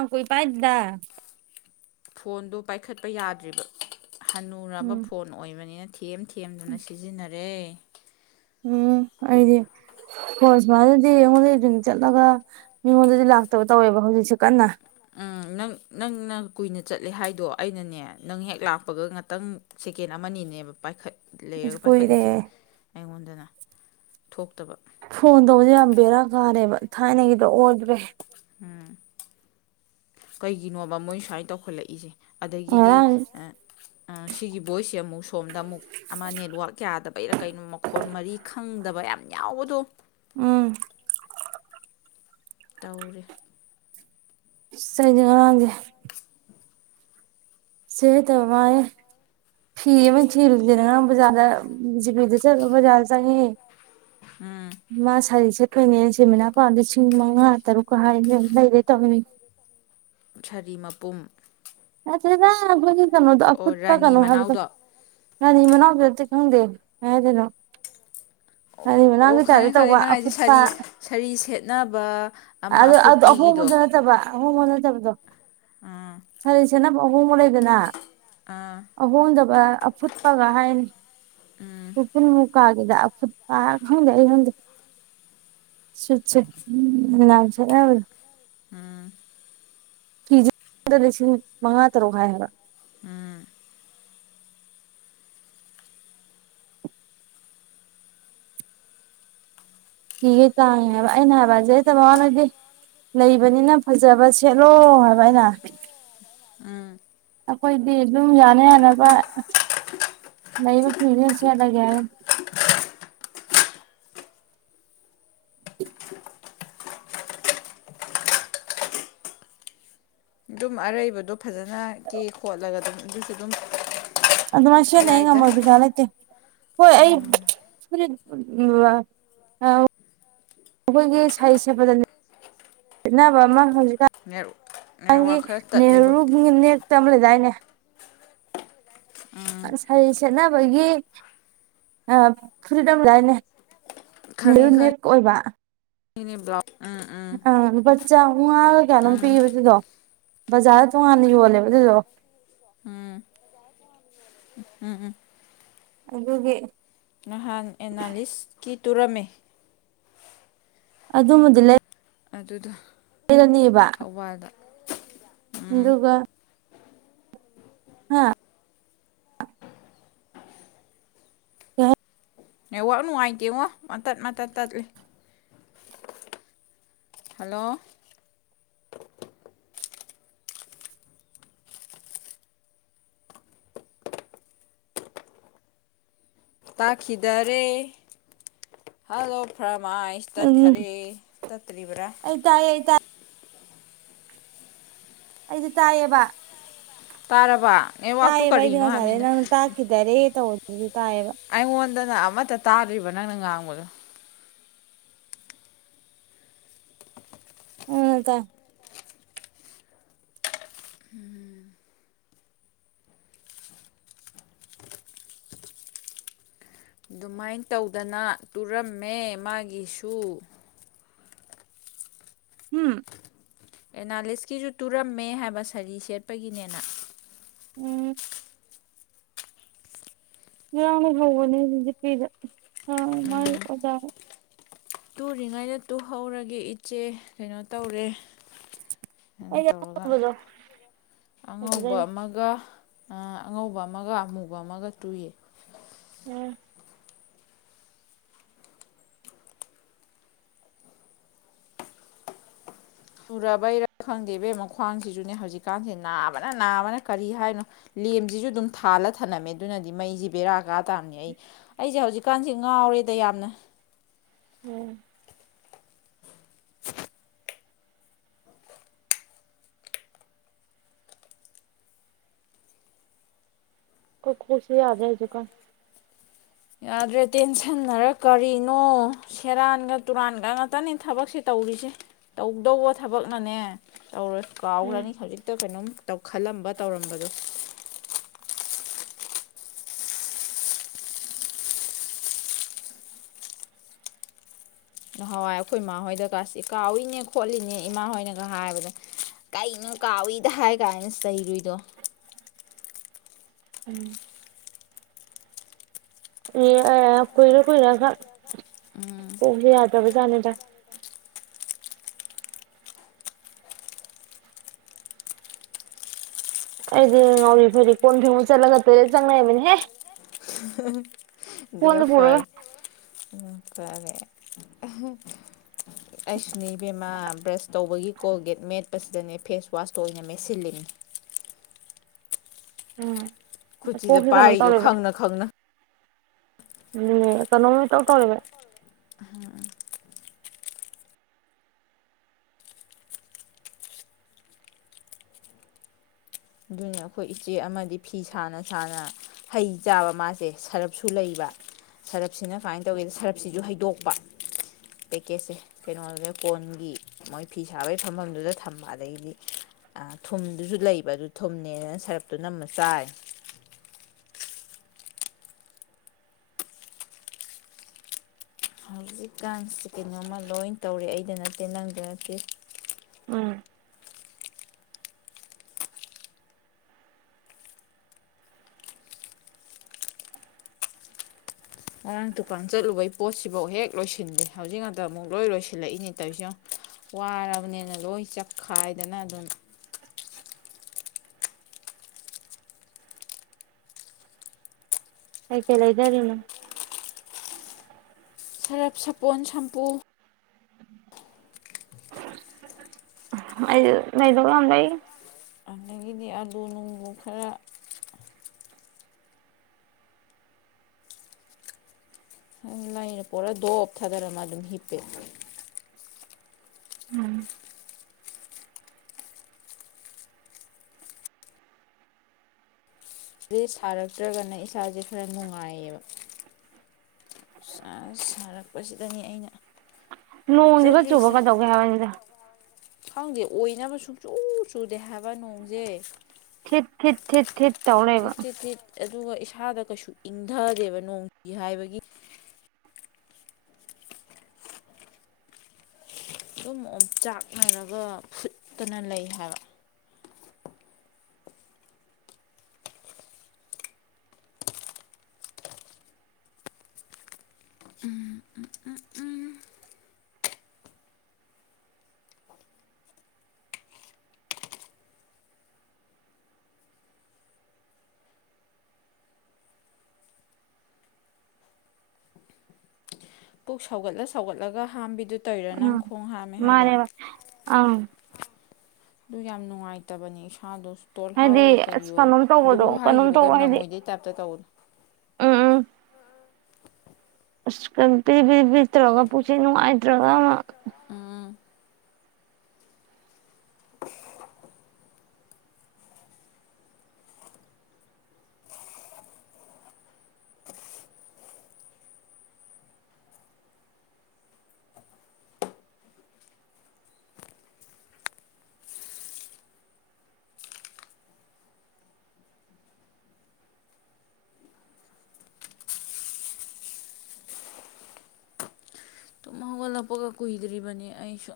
ꯑ ꯀꯣꯏ ꯄꯥꯏꯗ ꯐꯣꯟꯗꯣ ꯄꯥꯏꯈꯠꯄ ꯌꯥꯗ꯭ꯔꯤꯕ ꯍꯅꯨꯔꯕ ꯎꯝ ꯐꯣꯟ ꯑꯣꯏꯕꯅꯤꯅ ꯊꯦꯝ ꯊꯦꯝꯗꯨꯅ ꯁꯤꯖꯤꯟꯅꯔꯦ ꯎꯝ ꯍꯥꯏꯗꯤ ꯍꯣꯏ ꯁꯨꯃꯥꯏꯅꯗꯤ ꯑꯩꯉꯣꯟꯗꯩ ꯑꯗꯨꯝ ꯆꯠꯂꯒ ꯃꯤꯉꯣꯟꯗꯗꯤ ꯂꯥꯛꯇꯕ ꯇꯧꯋꯦꯕ ꯍꯧꯖꯤꯛꯁꯦ ꯀꯟꯅ ꯎꯝ ꯅꯪ ꯅꯪꯅ ꯀꯨꯏꯅ ꯆꯠꯂꯦ ꯍꯥꯏꯗꯣ ꯑꯩꯅꯅꯦ ꯅꯪ ꯍꯦꯛ ꯂꯥꯛꯄꯒ ꯉꯥꯛꯇꯪ ꯇꯀꯦꯠ ꯑꯃꯅꯤꯅꯦꯕ ꯄꯥꯏꯈꯠ ꯑꯁ ꯂꯩꯔꯒ ꯀꯨꯏꯔꯦ ꯄꯥꯏꯈꯠꯂꯤꯁꯦ ꯑꯩꯉꯣꯟꯗꯅ ꯊꯣꯛ ꯐꯣꯟ ꯇꯧꯕꯁ ꯌꯥꯝ ꯕꯦꯔꯥ ꯀꯥꯔꯦꯕ ꯊꯥꯏꯅꯒꯤꯗꯣ ꯑꯣꯗ꯭ꯔꯦ ꯎꯝ ꯀꯩꯒꯤꯅꯣꯕ ꯃꯣꯏ ꯁꯨꯃꯥꯏꯅ ꯇꯧꯈꯠꯂꯛꯏꯁꯦ ꯑꯗꯒꯤꯗꯤ ꯉꯔꯥꯡ ꯁꯤꯒꯤ ꯚꯣꯏꯁꯁꯦ ꯑꯃꯨꯛ ꯁꯣꯝꯗ ꯑꯃꯨꯛ ꯑꯃ ꯅꯦꯠꯋꯥꯛ ꯀꯌꯥꯗꯕ ꯀꯩꯔ ꯀꯩꯅꯣ ꯃꯈꯣꯟ ꯃꯔꯤ ꯈꯪꯗꯕ ꯌꯥꯝ ꯌꯥꯎꯕꯗꯣ ꯎꯝ ꯇꯧꯔꯤꯦ ꯁꯦ ꯁꯤꯦ ꯇꯕ ꯃꯥꯌꯦꯦ ꯐꯤ ꯃꯤ ꯊ ꯂꯗꯅ ꯖ ꯃꯤꯗ ꯆ ꯖ ꯆ ꯎꯝ ꯃꯥ ꯁꯔꯤꯁ ꯀꯣꯏꯅꯦ ꯁꯤꯦꯃꯤ ꯂꯄꯥ ꯂꯤꯁꯤꯡ ꯃꯉꯥ ꯇꯔꯨꯛꯀ ꯍꯥꯏꯅ ꯂꯩꯔꯦ ꯇꯧꯅꯤ ꯈꯔꯤ ꯃꯄꯨꯝ ꯅꯠꯇꯦ ꯑꯩꯈꯣꯏꯒꯤ ꯀꯩꯅꯣꯗꯣ ꯑꯣ ꯑꯨꯠꯄ ꯔꯥꯅꯤ ꯀꯩꯅꯣ ꯍꯥꯏꯕꯗꯣ ꯃꯅꯥꯎꯗꯣ ꯉꯔꯤ ꯃꯅꯥꯎ ꯎꯝꯗꯦꯗꯅꯣ ꯑꯣ ꯑꯣ ꯈꯪꯉꯦ ꯈꯪꯉꯦ ꯅꯪ ꯍꯥꯏꯥꯏꯗꯤꯦ ꯁꯥꯔꯤ ꯁꯥꯔꯤ ꯁꯦꯠꯅꯕ ꯑꯃ ꯑꯗꯨ ꯑꯗꯨ ꯑꯐꯨꯠꯄꯤꯒꯤꯗꯣ ꯑꯍꯣꯡꯕꯗ ꯅꯠꯇꯕ ꯑꯍꯣꯡꯕꯗ ꯅꯠꯇꯕꯗꯣ ꯑꯥ ꯁꯥꯔꯤ ꯁꯦꯅꯝ ꯑꯍꯣꯡꯕ ꯂꯩꯗꯅ ꯑꯥ ꯑꯍꯣꯡꯗ ꯑꯐꯨꯠꯄꯒ ꯍꯥꯏꯅꯤꯄꯨꯟꯃꯨꯛ ꯒꯗ ꯐꯠꯄ ꯍ ꯁꯨ ꯎꯁꯕ ꯑꯝ ꯐꯤꯖꯗ ꯂꯤꯁꯤꯡ ꯃꯉꯥ ꯇꯔꯨꯛ ꯍꯥꯏꯕ ꯎꯝ ꯊꯒ ꯇꯥꯏ ꯑꯩꯅ ꯍꯥꯏꯕꯖ ꯇ ꯃꯗꯤꯦ ꯂꯩꯕꯅꯤꯅ ꯐꯖꯕ ꯁꯦꯠꯂꯣ ꯍꯥꯏꯕ ꯑꯩꯅ ꯑꯩꯈꯣꯏꯗꯤ ꯑꯗꯨꯝ ꯌꯥꯅ ꯌꯥꯅꯕ ꯂꯩ ꯃ ꯐꯤꯁꯤ ꯌꯥꯗꯒ ꯑꯗꯨꯝ ꯑꯔꯩꯕꯗꯣ ꯐꯖꯅ ꯀꯦ ꯈꯣꯠꯂꯒ ꯑꯗꯨꯝ ꯑꯗꯨꯁꯨ ꯑꯗꯨꯝ ꯑꯗꯨꯗ ꯃꯁꯌꯥꯅ ꯌꯥꯏꯗ ꯍꯉꯃ ꯆꯥꯂꯥꯏꯇꯩ ꯍꯣꯏ ꯑꯩ ꯑꯩꯈꯣꯏꯒꯤ ꯁꯥꯍꯤ ꯁꯦꯕꯗ ꯈꯦꯅꯕ ꯑꯃ ꯍꯧꯖꯤꯛ ꯅꯦꯠ ꯒꯤ ꯅꯦꯠꯋꯥꯛ ꯈꯔ ꯇꯠꯂꯦꯕꯣ ꯅꯦꯍꯔꯨ ꯅꯛꯇꯝ ꯂꯩꯗꯥꯏꯅꯦ ꯎꯝ ꯁꯔꯤ ꯁꯦꯠꯅꯕꯒꯤ ꯐꯨꯔꯤꯠ ꯑꯃꯝꯗꯥꯏꯅꯦ ꯈꯪꯉꯦ ꯅꯦꯔꯨ ꯅꯦꯛ ꯑꯣꯏꯕ ꯕ꯭ꯂꯥꯎ ꯎꯝ ꯎꯝ ꯑ ꯆꯥꯃꯨꯉꯥꯒ ꯀꯌꯥꯅꯣꯝ ꯎꯝ ꯄꯤꯕ ꯑꯗꯨꯗꯣ ꯕꯖꯥꯔꯗ ꯇꯣꯡꯉꯥꯟꯅ ꯌꯣꯜꯂꯦꯕ ꯑꯗꯨꯗꯣ [inaudible] ꯎꯝ ꯑꯗꯨꯒꯤ ꯅꯍꯥꯟ ꯑꯦꯅꯥꯂꯤꯁꯀꯤꯤ ꯇꯨꯔꯝꯃꯤ ꯑꯗꯨꯝꯕꯗꯨ ꯂꯩ ꯑꯗꯨꯗ ꯂꯩꯔꯅꯤꯕ ꯑꯗꯨꯒ ꯍꯥꯥ ꯑ ꯑꯦ ꯋꯥꯋꯥꯛ ꯅꯨꯡꯉꯥꯏꯇꯦꯉꯣ ꯃꯇꯠ ꯃꯇꯠ ꯇꯠꯂꯤ ꯍꯜꯂꯣ ꯇꯥꯈꯤꯗꯔꯦ ꯍꯂꯣ ꯐ꯭ꯔ ꯃꯥꯥꯏꯁ ꯎꯝ ꯇꯠꯈꯔꯦ ꯇꯠꯇ꯭ꯔꯤꯕ꯭ꯔꯥ ꯑꯩ ꯇꯥꯏꯌꯦ ꯑꯩ ꯇꯥꯏ ꯑꯩꯗꯤ ꯇꯥꯏꯌꯦꯕ ꯇꯥꯔꯕ ꯅꯦꯠꯋꯥꯛꯇꯨ ꯇꯥꯏꯌꯦ ꯀꯔꯤꯅꯣ ꯩꯗꯅꯁꯔꯦ ꯍꯥꯏꯕꯅꯤꯅ ꯅꯪ ꯇ ꯍꯥꯀꯔꯦ ꯇ ꯑꯩꯉꯣꯟꯗꯅ ꯑꯃꯠꯇ ꯇꯥꯗ꯭ꯔꯤꯕ ꯅꯪꯅ ꯉꯥꯡꯕꯗꯣ ꯎꯗ ꯑꯗꯨꯃꯥꯏ ꯇꯧꯗꯅ ꯇꯨꯔꯝꯃꯦ ꯃꯥꯒꯤꯁꯨ ꯎꯝ ꯑꯦꯅꯥꯂꯤꯁꯀꯤꯁꯨ ꯇꯨꯔꯝꯃꯦ ꯍꯥꯏꯕ ꯁꯥꯔꯤ ꯁꯦꯠꯄꯒꯤꯅꯦꯅ ꯎꯝ ꯌꯥꯝꯅ ꯍꯧꯕꯅꯤ ꯍꯧꯖꯤꯄꯤꯤꯗ ꯑ ꯃꯥꯥꯏ ꯑꯣꯖꯥ ꯇꯨꯔꯤꯉꯩꯗ ꯇꯨꯍꯧꯔꯒꯦ ꯏꯠꯆꯦ ꯀꯩꯅꯣ ꯇꯧꯔꯦ ꯑꯗꯨꯅ ꯑꯩ ꯇꯧꯔꯒ ꯑꯗꯣ ꯑꯉꯧꯕ ꯑꯗꯨꯗꯩꯅ ꯑꯃꯒ ꯑ ꯑꯉꯧꯕ ꯑꯃꯒ ꯑꯃꯨꯕ ꯑꯃꯒ ꯇꯨꯏꯏ ꯎꯝ ꯁꯨꯔꯕꯩꯔꯥ ꯈꯪꯗꯦ ꯏꯕꯦꯝ ꯃꯈ꯭ꯡꯁꯤꯁꯨꯅꯦ ꯍꯧꯖꯤꯛꯀꯥꯟꯁꯦ ꯅꯥꯕꯅ ꯅꯥꯕꯅ ꯀꯔꯤ ꯍꯥꯏꯅꯣ ꯂꯦꯝꯁꯤꯁꯨ ꯑꯗꯨꯝ ꯊꯥꯜꯂ ꯊꯝꯂꯝꯝꯃꯦ ꯑꯗꯨꯅꯗꯤ ꯃꯩꯁꯤ ꯕꯦꯔꯥꯛ ꯗꯔꯀꯥ ꯇꯥꯔꯅꯤ ꯑꯩ ꯑꯩꯁꯦ ꯍꯧꯖꯤꯛꯀꯥꯟꯁꯦ ꯉꯥꯎꯔꯤꯦꯗ ꯌꯥꯝꯅ ꯎꯝ ꯀꯣꯏ ꯈꯨꯁꯤ ꯌꯥꯗꯏꯖꯀ ꯌꯥꯗ꯭ꯔꯦ ꯇꯦꯟꯁꯟꯅꯔꯦ ꯀꯔꯤꯅꯣ ꯁꯦꯔꯥꯟꯒ ꯇꯨꯔꯥꯟꯒ ꯉꯥꯛꯇꯅꯤ ꯊꯕꯛꯁꯦ ꯇꯧ ꯇꯧꯔꯤꯁꯦ ꯇꯧꯗꯧꯕ ꯊꯕꯛꯅꯅꯦ ꯀꯥꯎꯈ꯭ꯔꯅꯤ ꯎꯝ ꯈꯖꯤꯛꯇ ꯀꯩꯅꯣꯝꯧ ꯈꯜꯂꯝꯕ ꯇꯧꯔꯝꯕꯗꯣ ꯅꯍꯥꯟꯋꯥꯏ ꯑꯩꯈꯣꯏ ꯏꯃꯥꯍꯣꯏꯗꯒ ꯀꯥꯎꯏꯅꯦ ꯈꯣꯠꯂꯤꯅꯦ ꯏꯃꯥ ꯍꯣꯏꯅꯒ ꯍꯥꯏꯕꯗꯣ ꯀꯩꯅꯣ ꯀꯥꯎꯏꯗ ꯍꯥꯏ ꯀꯥꯏꯅ ꯆꯩꯔꯨꯏꯗꯣ [unintelligible] ꯎꯝ ꯀꯣꯏꯔꯈꯣꯏꯔ ꯈ ꯎꯝ ꯀ ꯌꯥꯗꯕꯖꯥꯅꯦꯗ ꯑꯩꯗꯤ ꯉꯥꯎꯔꯤ ꯐꯗꯤ ꯀꯣꯟ ꯐꯕ ꯆꯠꯂꯒ ꯇꯂꯦ ꯆꯪꯅꯕꯅꯤꯍꯦ ꯖꯅꯤꯖꯐꯔ ꯑꯗꯨꯇꯥꯔꯦ ꯑꯩꯁꯨꯅꯤ ꯕꯦꯝꯃꯥ ꯕ꯭ꯔꯁ ꯇꯧꯕꯒꯤ ꯀꯣꯜꯒꯦꯠ ꯃꯦꯠꯄꯁꯤꯗꯅꯦ ꯐꯦꯁꯋꯥꯁꯇꯣ ꯑꯣꯏꯅ ꯃꯦꯠꯁꯤꯜꯂꯤꯅꯤ [unintelligible] ꯎꯝ ꯈꯨꯁꯤꯤꯗ ꯄꯥꯏꯔꯤꯗꯣ ꯈꯪꯅ ꯈꯪꯅ ꯎꯝ ꯀꯅꯣꯃꯤ ꯇꯧ ꯇꯧꯔꯕ ꯑꯗꯨꯅ ꯑꯩꯈꯣꯏ ꯏꯆꯦ ꯑꯃꯗꯤ ꯐꯤ ꯁꯥꯅ ꯁꯥꯅ ꯍꯩ ꯆꯥꯕ ꯃꯥꯁꯦ ꯁꯔꯞꯁꯨ ꯂꯩꯕ ꯁꯔꯞꯁꯤꯅ ꯀꯃꯥꯏꯅ ꯇꯧꯒꯦꯗ ꯁꯔꯞꯁꯤꯁꯨ ꯍꯩꯗꯣꯛꯄ ꯄꯦꯛꯀꯦꯖꯁꯦ ꯀꯩꯅꯣꯗꯨꯗ ꯀꯣꯟꯒꯤ ꯃꯣꯏ ꯐꯤ ꯁꯥꯕꯒꯤ ꯐꯝꯐꯝꯗꯨꯗ ꯊꯝꯕ ꯑꯗꯒꯤꯗꯤ ꯊꯨꯝꯗꯨꯁꯨ ꯂꯩꯕ ꯑꯗꯨ ꯊꯨꯝꯅꯦꯅꯅ ꯁꯔꯞꯇꯨ ꯅꯝꯃ ꯆꯥꯏ ꯍꯧꯖꯤꯛꯀꯥꯟꯁꯦ ꯀꯩꯅꯣꯝꯃ ꯂꯣꯏ ꯇꯧꯔꯦ ꯑꯩꯗ ꯅꯠꯇꯦ ꯅꯪꯗ ꯅꯠꯇꯦ ꯎꯝ ꯉꯔꯥꯡ ꯗꯨꯀꯥꯟ ꯆꯠꯂꯨꯕꯩ ꯄꯣꯠꯁꯤꯐꯥꯎ ꯍꯦꯛ ꯂꯣꯏꯁꯤꯟꯗꯦ ꯍꯧꯖꯤꯛ ꯉꯇ ꯑꯃꯨꯛ ꯂꯣꯏ ꯂꯣꯏꯁꯤꯜꯂꯛꯏꯅꯦ ꯇꯧꯔꯤꯁꯅꯣ ꯋꯥꯔꯕꯅꯤꯅ ꯂꯣꯏ ꯆꯠꯈꯥꯏꯗꯅ ꯑꯗꯨꯝ ꯑ ꯀꯦꯂ ꯏꯔꯦꯅ ꯁꯔꯞ ꯁꯥꯄꯣꯟ ꯁꯝꯄꯨ ꯑꯩ ꯑꯩꯗꯂꯗꯏ ꯑꯩꯗꯤ ꯑꯥꯂꯨ ꯅꯣꯡꯕꯨꯨ ꯈꯔ ꯂꯩꯥꯏꯅ ꯄꯨꯔꯥ ꯗꯣ ꯑꯣꯞ ꯊꯥꯗꯔꯃ ꯑꯗꯨꯝ ꯍꯤꯞꯄꯦ ꯑꯦ ꯁꯥꯔꯛꯇ꯭ꯔꯒꯅ ꯏꯁꯥꯁꯦ ꯈꯔ ꯅꯨꯡꯉꯥꯏꯌꯦꯕ ꯁꯥꯔꯛꯄꯁꯤꯗꯅꯤ ꯑꯩꯅ ꯅꯣꯡꯁꯤꯒ ꯆꯨꯕ ꯄꯥꯝꯖꯗ꯭ꯔꯤꯁꯦ ꯀꯗꯧꯒꯦ ꯍꯥꯏꯕꯅꯤꯗ ꯈꯪꯗꯦ ꯑꯣꯏꯅꯕ ꯁꯨꯡꯛꯆꯨ ꯆꯨꯗꯦ ꯍꯥꯏꯕ ꯅꯣꯡꯁꯦ ꯊꯤꯠ ꯊꯠ ꯊꯠ ꯊꯠ ꯇꯤꯠ ꯆꯤꯠ ꯇꯤꯠ ꯑꯗꯨꯒ ꯏꯁꯥꯗ ꯀꯩꯁꯨ ꯏꯪꯊꯗꯦꯕ ꯅꯣꯡꯁꯤ ꯍꯥꯏꯕꯒꯤ ꯑꯗꯨꯝ ꯑꯣꯝꯆꯥꯛꯅꯔꯒ ꯐꯨꯠꯇꯅ ꯂꯩ ꯍꯥꯏꯕ ꯄꯨꯛ ꯁꯥꯎꯒꯠꯂ ꯁꯧꯒꯠꯂꯒ ꯍꯥꯝꯕꯤꯗꯨ ꯇꯧꯔꯤꯔꯥ ꯎꯝ ꯅꯪ ꯈꯣꯡ ꯍꯥꯝꯃꯦ ꯍꯥꯏꯗꯣ ꯃꯥꯔꯦ ꯑ ꯑꯗꯨ ꯌꯥꯝ ꯅꯨꯡꯉꯥꯏꯇꯕꯅꯦ ꯏꯁꯥꯗꯣꯁꯨ ꯇꯣꯜꯍꯥꯎꯑꯣ ꯍꯥꯏꯗꯤ ꯑꯣꯏ ꯀꯔꯤ ꯑꯁ ꯑꯣꯏ ꯀꯩꯅꯣꯝ ꯇꯧꯕꯗꯣ ꯒꯨꯔꯨ ꯀꯩꯅꯣꯝ ꯍꯥꯏꯈꯤꯕꯒ ꯇꯧꯕ ꯅꯪꯉꯣꯏꯗꯩ ꯇꯥꯏꯞꯇ ꯇꯧ ꯑꯝ ꯑꯁ ꯀ ꯄꯤ ꯄꯤ ꯄꯤꯗ꯭ꯔꯒ ꯄꯨꯁꯤ ꯅꯨꯡꯉꯥꯏꯇ꯭ꯔꯒ ꯑꯃ ꯎꯝ ꯑꯣꯜꯂꯛꯄꯒ ꯀꯨꯏꯗ꯭ꯔꯤꯕꯅꯤ ꯑꯩꯁꯨ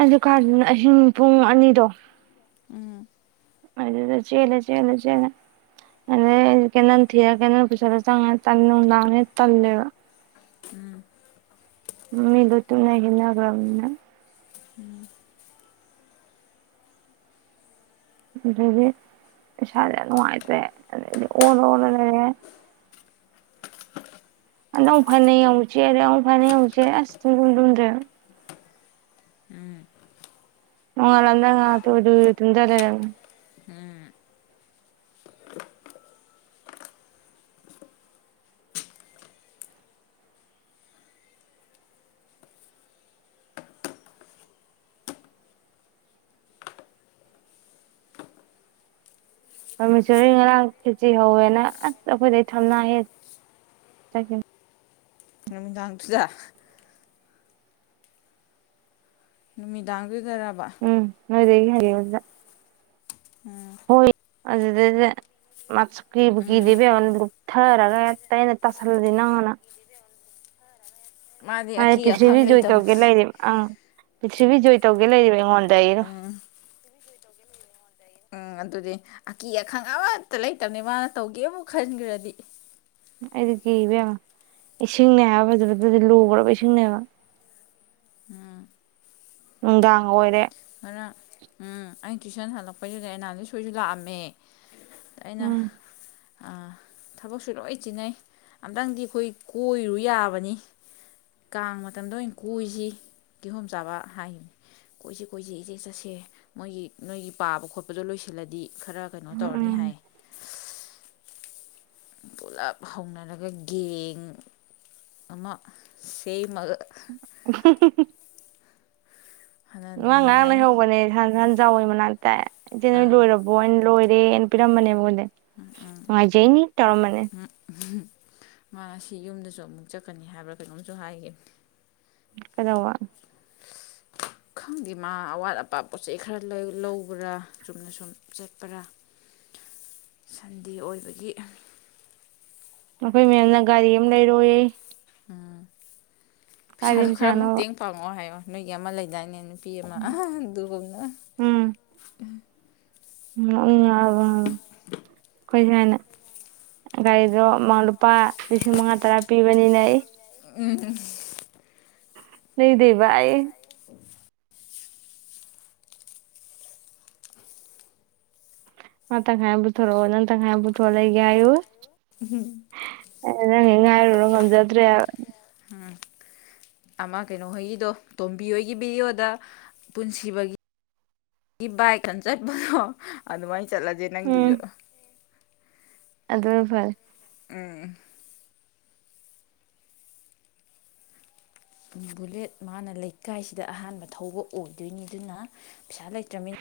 ꯑꯗꯨ ꯀꯅ ꯑꯍꯤꯡ ꯄꯨꯡ ꯑꯅꯤꯗꯣ ꯑꯗꯨ ꯆꯂ ꯆꯂ ꯆꯂ ꯑ ꯀ ꯊꯤꯔ ꯀ ꯇꯗꯥꯦ ꯇꯂꯦꯕ ꯃꯃꯤꯗꯠꯇꯅ ꯍꯟꯅꯒ꯭ꯔꯅ ꯑꯗꯨꯗꯤ ꯁꯔꯦ ꯅꯨꯡꯉꯥꯏꯇ꯭ꯔꯦꯗꯤ ꯑꯣꯔ ꯑꯣꯔ ꯂꯩꯔꯦ ꯑꯎ ꯐꯥꯟꯅ ꯌꯥꯧꯁꯦ ꯑꯗꯨ ꯅꯥꯎ ꯐꯥꯟꯅꯎꯁꯦ ꯑ ꯊꯨꯡ ꯀꯟꯗꯨꯝꯗ꯭ꯔ ꯎꯉ ꯂꯗꯉ ꯇꯖꯔꯔꯃꯦ ꯃꯤꯁꯣꯔꯤ ꯉꯔꯥꯡ ꯐꯦꯆꯤ ꯍꯧꯧꯋꯦꯅ ꯑꯁ ꯑꯩꯈꯣꯏꯗꯩ ꯊꯝꯅꯑ ꯇꯀꯦꯟ ꯅꯨꯃꯤꯗꯥꯡꯗꯨꯖꯥ ꯅꯨꯃꯤꯗꯥꯡꯒꯤꯗꯔꯕ ꯑꯗꯨꯗ ꯍꯥꯏꯔꯗ ꯍꯣꯏ ꯑꯁꯤ ꯃꯁꯨ ꯀꯕꯨ ꯎꯝ ꯀꯤꯗꯤꯕꯤ ꯂꯨꯞꯊꯔꯒ ꯇꯩꯅ ꯇꯁꯜꯂꯗꯤꯅ ꯍꯅ ꯃꯥꯗꯤ ꯑꯀꯤ ꯄ꯭ꯊꯤꯕꯤ ꯑꯈꯪ ꯖꯣꯏ ꯂꯩꯇꯕꯅꯤ ꯇꯧꯒꯦ ꯂꯩ ꯑꯪ ꯄꯤꯊꯤꯕꯤꯖꯣꯏ ꯇꯧꯒꯦ ꯂꯩ ꯍꯣꯟꯗꯏꯩꯅ ꯎꯝ ꯎꯝ ꯑꯗꯨꯗꯤ ꯑꯀꯤ ꯑꯈꯪ ꯑꯃꯠꯇ ꯂꯩꯇꯕꯅꯤ ꯃꯥꯅ ꯇꯧꯒꯦꯕꯨ ꯈꯟꯈ꯭ꯔꯗꯤ ꯑꯩꯗꯤ ꯀꯤꯕꯃ ꯏꯁꯤꯡꯅꯦ ꯍꯥꯏꯕ ꯐꯖꯗꯗꯤ ꯂꯨꯈ꯭ꯔꯕ ꯏꯁꯤꯡꯅꯦꯕ [unintelligible] ꯎꯝ ꯅꯨꯡꯗꯥꯡ ꯑꯣꯏꯔꯦ ꯉꯔꯥꯡ ꯎꯝ ꯑꯩꯅ ꯇꯨꯏꯁꯟ ꯍꯜꯂꯛꯄꯩꯁꯤꯗ ꯑꯅꯥꯂꯤ ꯁꯣꯏꯁꯨ ꯂꯥꯛꯑꯝꯃꯦ ꯑꯩꯅ ꯎꯝ ꯊꯕꯛꯁꯨ ꯂꯣꯏ ꯆꯤꯟꯅꯩ ꯑꯝꯇꯪꯗꯤ ꯑꯩꯈꯣꯏ ꯀꯣꯏꯔꯨ ꯌꯥꯕꯅꯤ ꯀꯥꯡ ꯃꯇꯝꯗ ꯑꯣꯏꯅ ꯀꯣꯏꯏꯁꯤ ꯀꯤꯍꯣꯝꯆꯥꯥꯕ ꯍꯥꯏꯈꯤꯕꯅꯤ ꯀꯣꯏꯁꯤ ꯀꯣꯏꯁꯤ ꯏꯆꯦ ꯆꯠꯁꯦ ꯃꯣꯏꯒꯤ ꯅꯣꯏꯒꯤ ꯄꯥꯕ ꯈꯣꯠꯄꯗꯣ ꯂꯣꯏꯁꯤꯜꯂꯗꯤ ꯈꯔ ꯀꯩꯅꯣ ꯇꯧꯔꯅꯤ ꯎꯝ ꯍꯥꯏ ꯄꯨꯂꯞ ꯍꯧꯅꯔꯒ ꯒꯦꯡ ꯑꯃ ꯁꯦꯝꯃꯒ ꯍꯥꯟꯅ ꯑꯗꯨꯝ ꯉꯥꯡ ꯉꯍꯥꯡꯅ ꯅꯨꯡꯉꯥꯏꯅꯤ ꯍꯧꯕꯅꯦ ꯁꯍꯟ ꯍꯥꯟ ꯆꯥꯎꯩ ꯃꯅꯥꯛꯇ ꯏꯆꯦ ꯅꯣꯏ ꯑꯥ ꯂꯣꯏꯔꯕꯣꯅ ꯂꯣꯏ ꯅ ꯄꯤꯔꯝꯕꯅꯦ ꯃꯉꯣꯟꯗ ꯅꯨꯡꯉꯥꯏꯖꯩꯅꯤ ꯇꯧꯔꯝꯕꯅꯦ ꯃꯥꯅ ꯁꯤ ꯌꯨꯝꯗꯁꯨ ꯑꯃꯨꯛ ꯆꯠꯀꯅꯤ ꯍꯥꯏꯕ꯭ꯔꯥ ꯀꯩꯅꯣꯝꯁꯨ ꯍꯥꯏꯈꯤꯕꯅꯤ ꯀꯗ ꯋꯥ ꯈꯪꯗꯦ ꯃꯥ ꯑꯋꯥꯠ ꯑꯄꯥ ꯄꯣꯠ ꯆꯩ ꯈꯔ ꯂꯧꯕ꯭ꯔꯥ ꯆꯨꯝꯅ ꯁꯨꯝ ꯆꯠꯄ꯭ꯔꯥ [unintelligible] ꯁꯟꯗꯤ ꯑꯣꯏꯕꯒꯤ ꯑꯩꯈꯣꯏ ꯃꯦꯝꯅ ꯒꯥꯔꯤ ꯑꯃ ꯂꯩꯔꯣꯏꯌꯦ ꯎꯝ ꯄꯩꯁꯥꯗꯨꯣ ꯈꯔ ꯄꯩꯁꯥꯅꯣꯕ ꯃꯇꯦꯡ ꯄꯥꯡꯉꯑꯣ ꯍꯥꯏꯌꯣ ꯅꯣꯏꯒꯤ ꯑꯃ ꯂꯩꯗꯥꯅꯦ ꯄꯤꯃ ꯝꯅ ꯎ ꯑ [unintelligible] ꯑꯩꯈꯣꯏ ꯁꯨꯃꯥꯏꯅ ꯒꯥꯔꯤꯗꯣ ꯂꯨꯄꯥ ꯂꯤꯁꯤꯡ ꯃꯉꯥ ꯇꯔꯥ ꯄꯤꯕꯅꯤꯅ ꯑꯩ ꯎ ꯅꯗꯤꯚꯥꯏ ꯍ ꯇ ꯈꯥꯏꯕꯕꯨꯊꯔ ꯋꯥꯅꯟ ꯈꯥꯏꯕꯨꯊ ꯂꯩ ꯂꯩꯒꯨ ꯎꯝ ꯅꯪ ꯉꯥꯏꯔꯨꯔꯣ ꯉꯝꯖꯗ꯭ꯔꯦ ꯑꯃ ꯀꯩꯅꯣ ꯍꯣꯏꯒꯤꯗꯣ ꯇꯣꯝꯕꯤ ꯍꯣꯏꯒꯤ ꯚꯤꯗꯤꯑꯣꯗ ꯄꯨꯟꯁꯤꯕꯒꯤ ꯑꯩꯒꯤ ꯕꯥꯏꯛ ꯈ ꯆꯠꯄꯗꯣ ꯑꯗꯨꯃꯥꯏꯅ ꯆꯠꯂꯁꯦ ꯅꯪꯒꯤꯁꯨ ꯑꯗꯨꯗ ꯐꯔꯦ ꯎ ꯕꯨꯂꯦꯠ ꯃꯥꯅ ꯂꯩꯀꯥꯏꯁꯤꯗ ꯑꯍꯥꯟꯕ ꯊꯧꯕ ꯑꯣꯏꯗꯣꯏꯅꯤ ꯑꯗꯨꯅ ꯄꯩꯁꯥ ꯂꯩꯇ꯭ꯔꯃꯤꯅ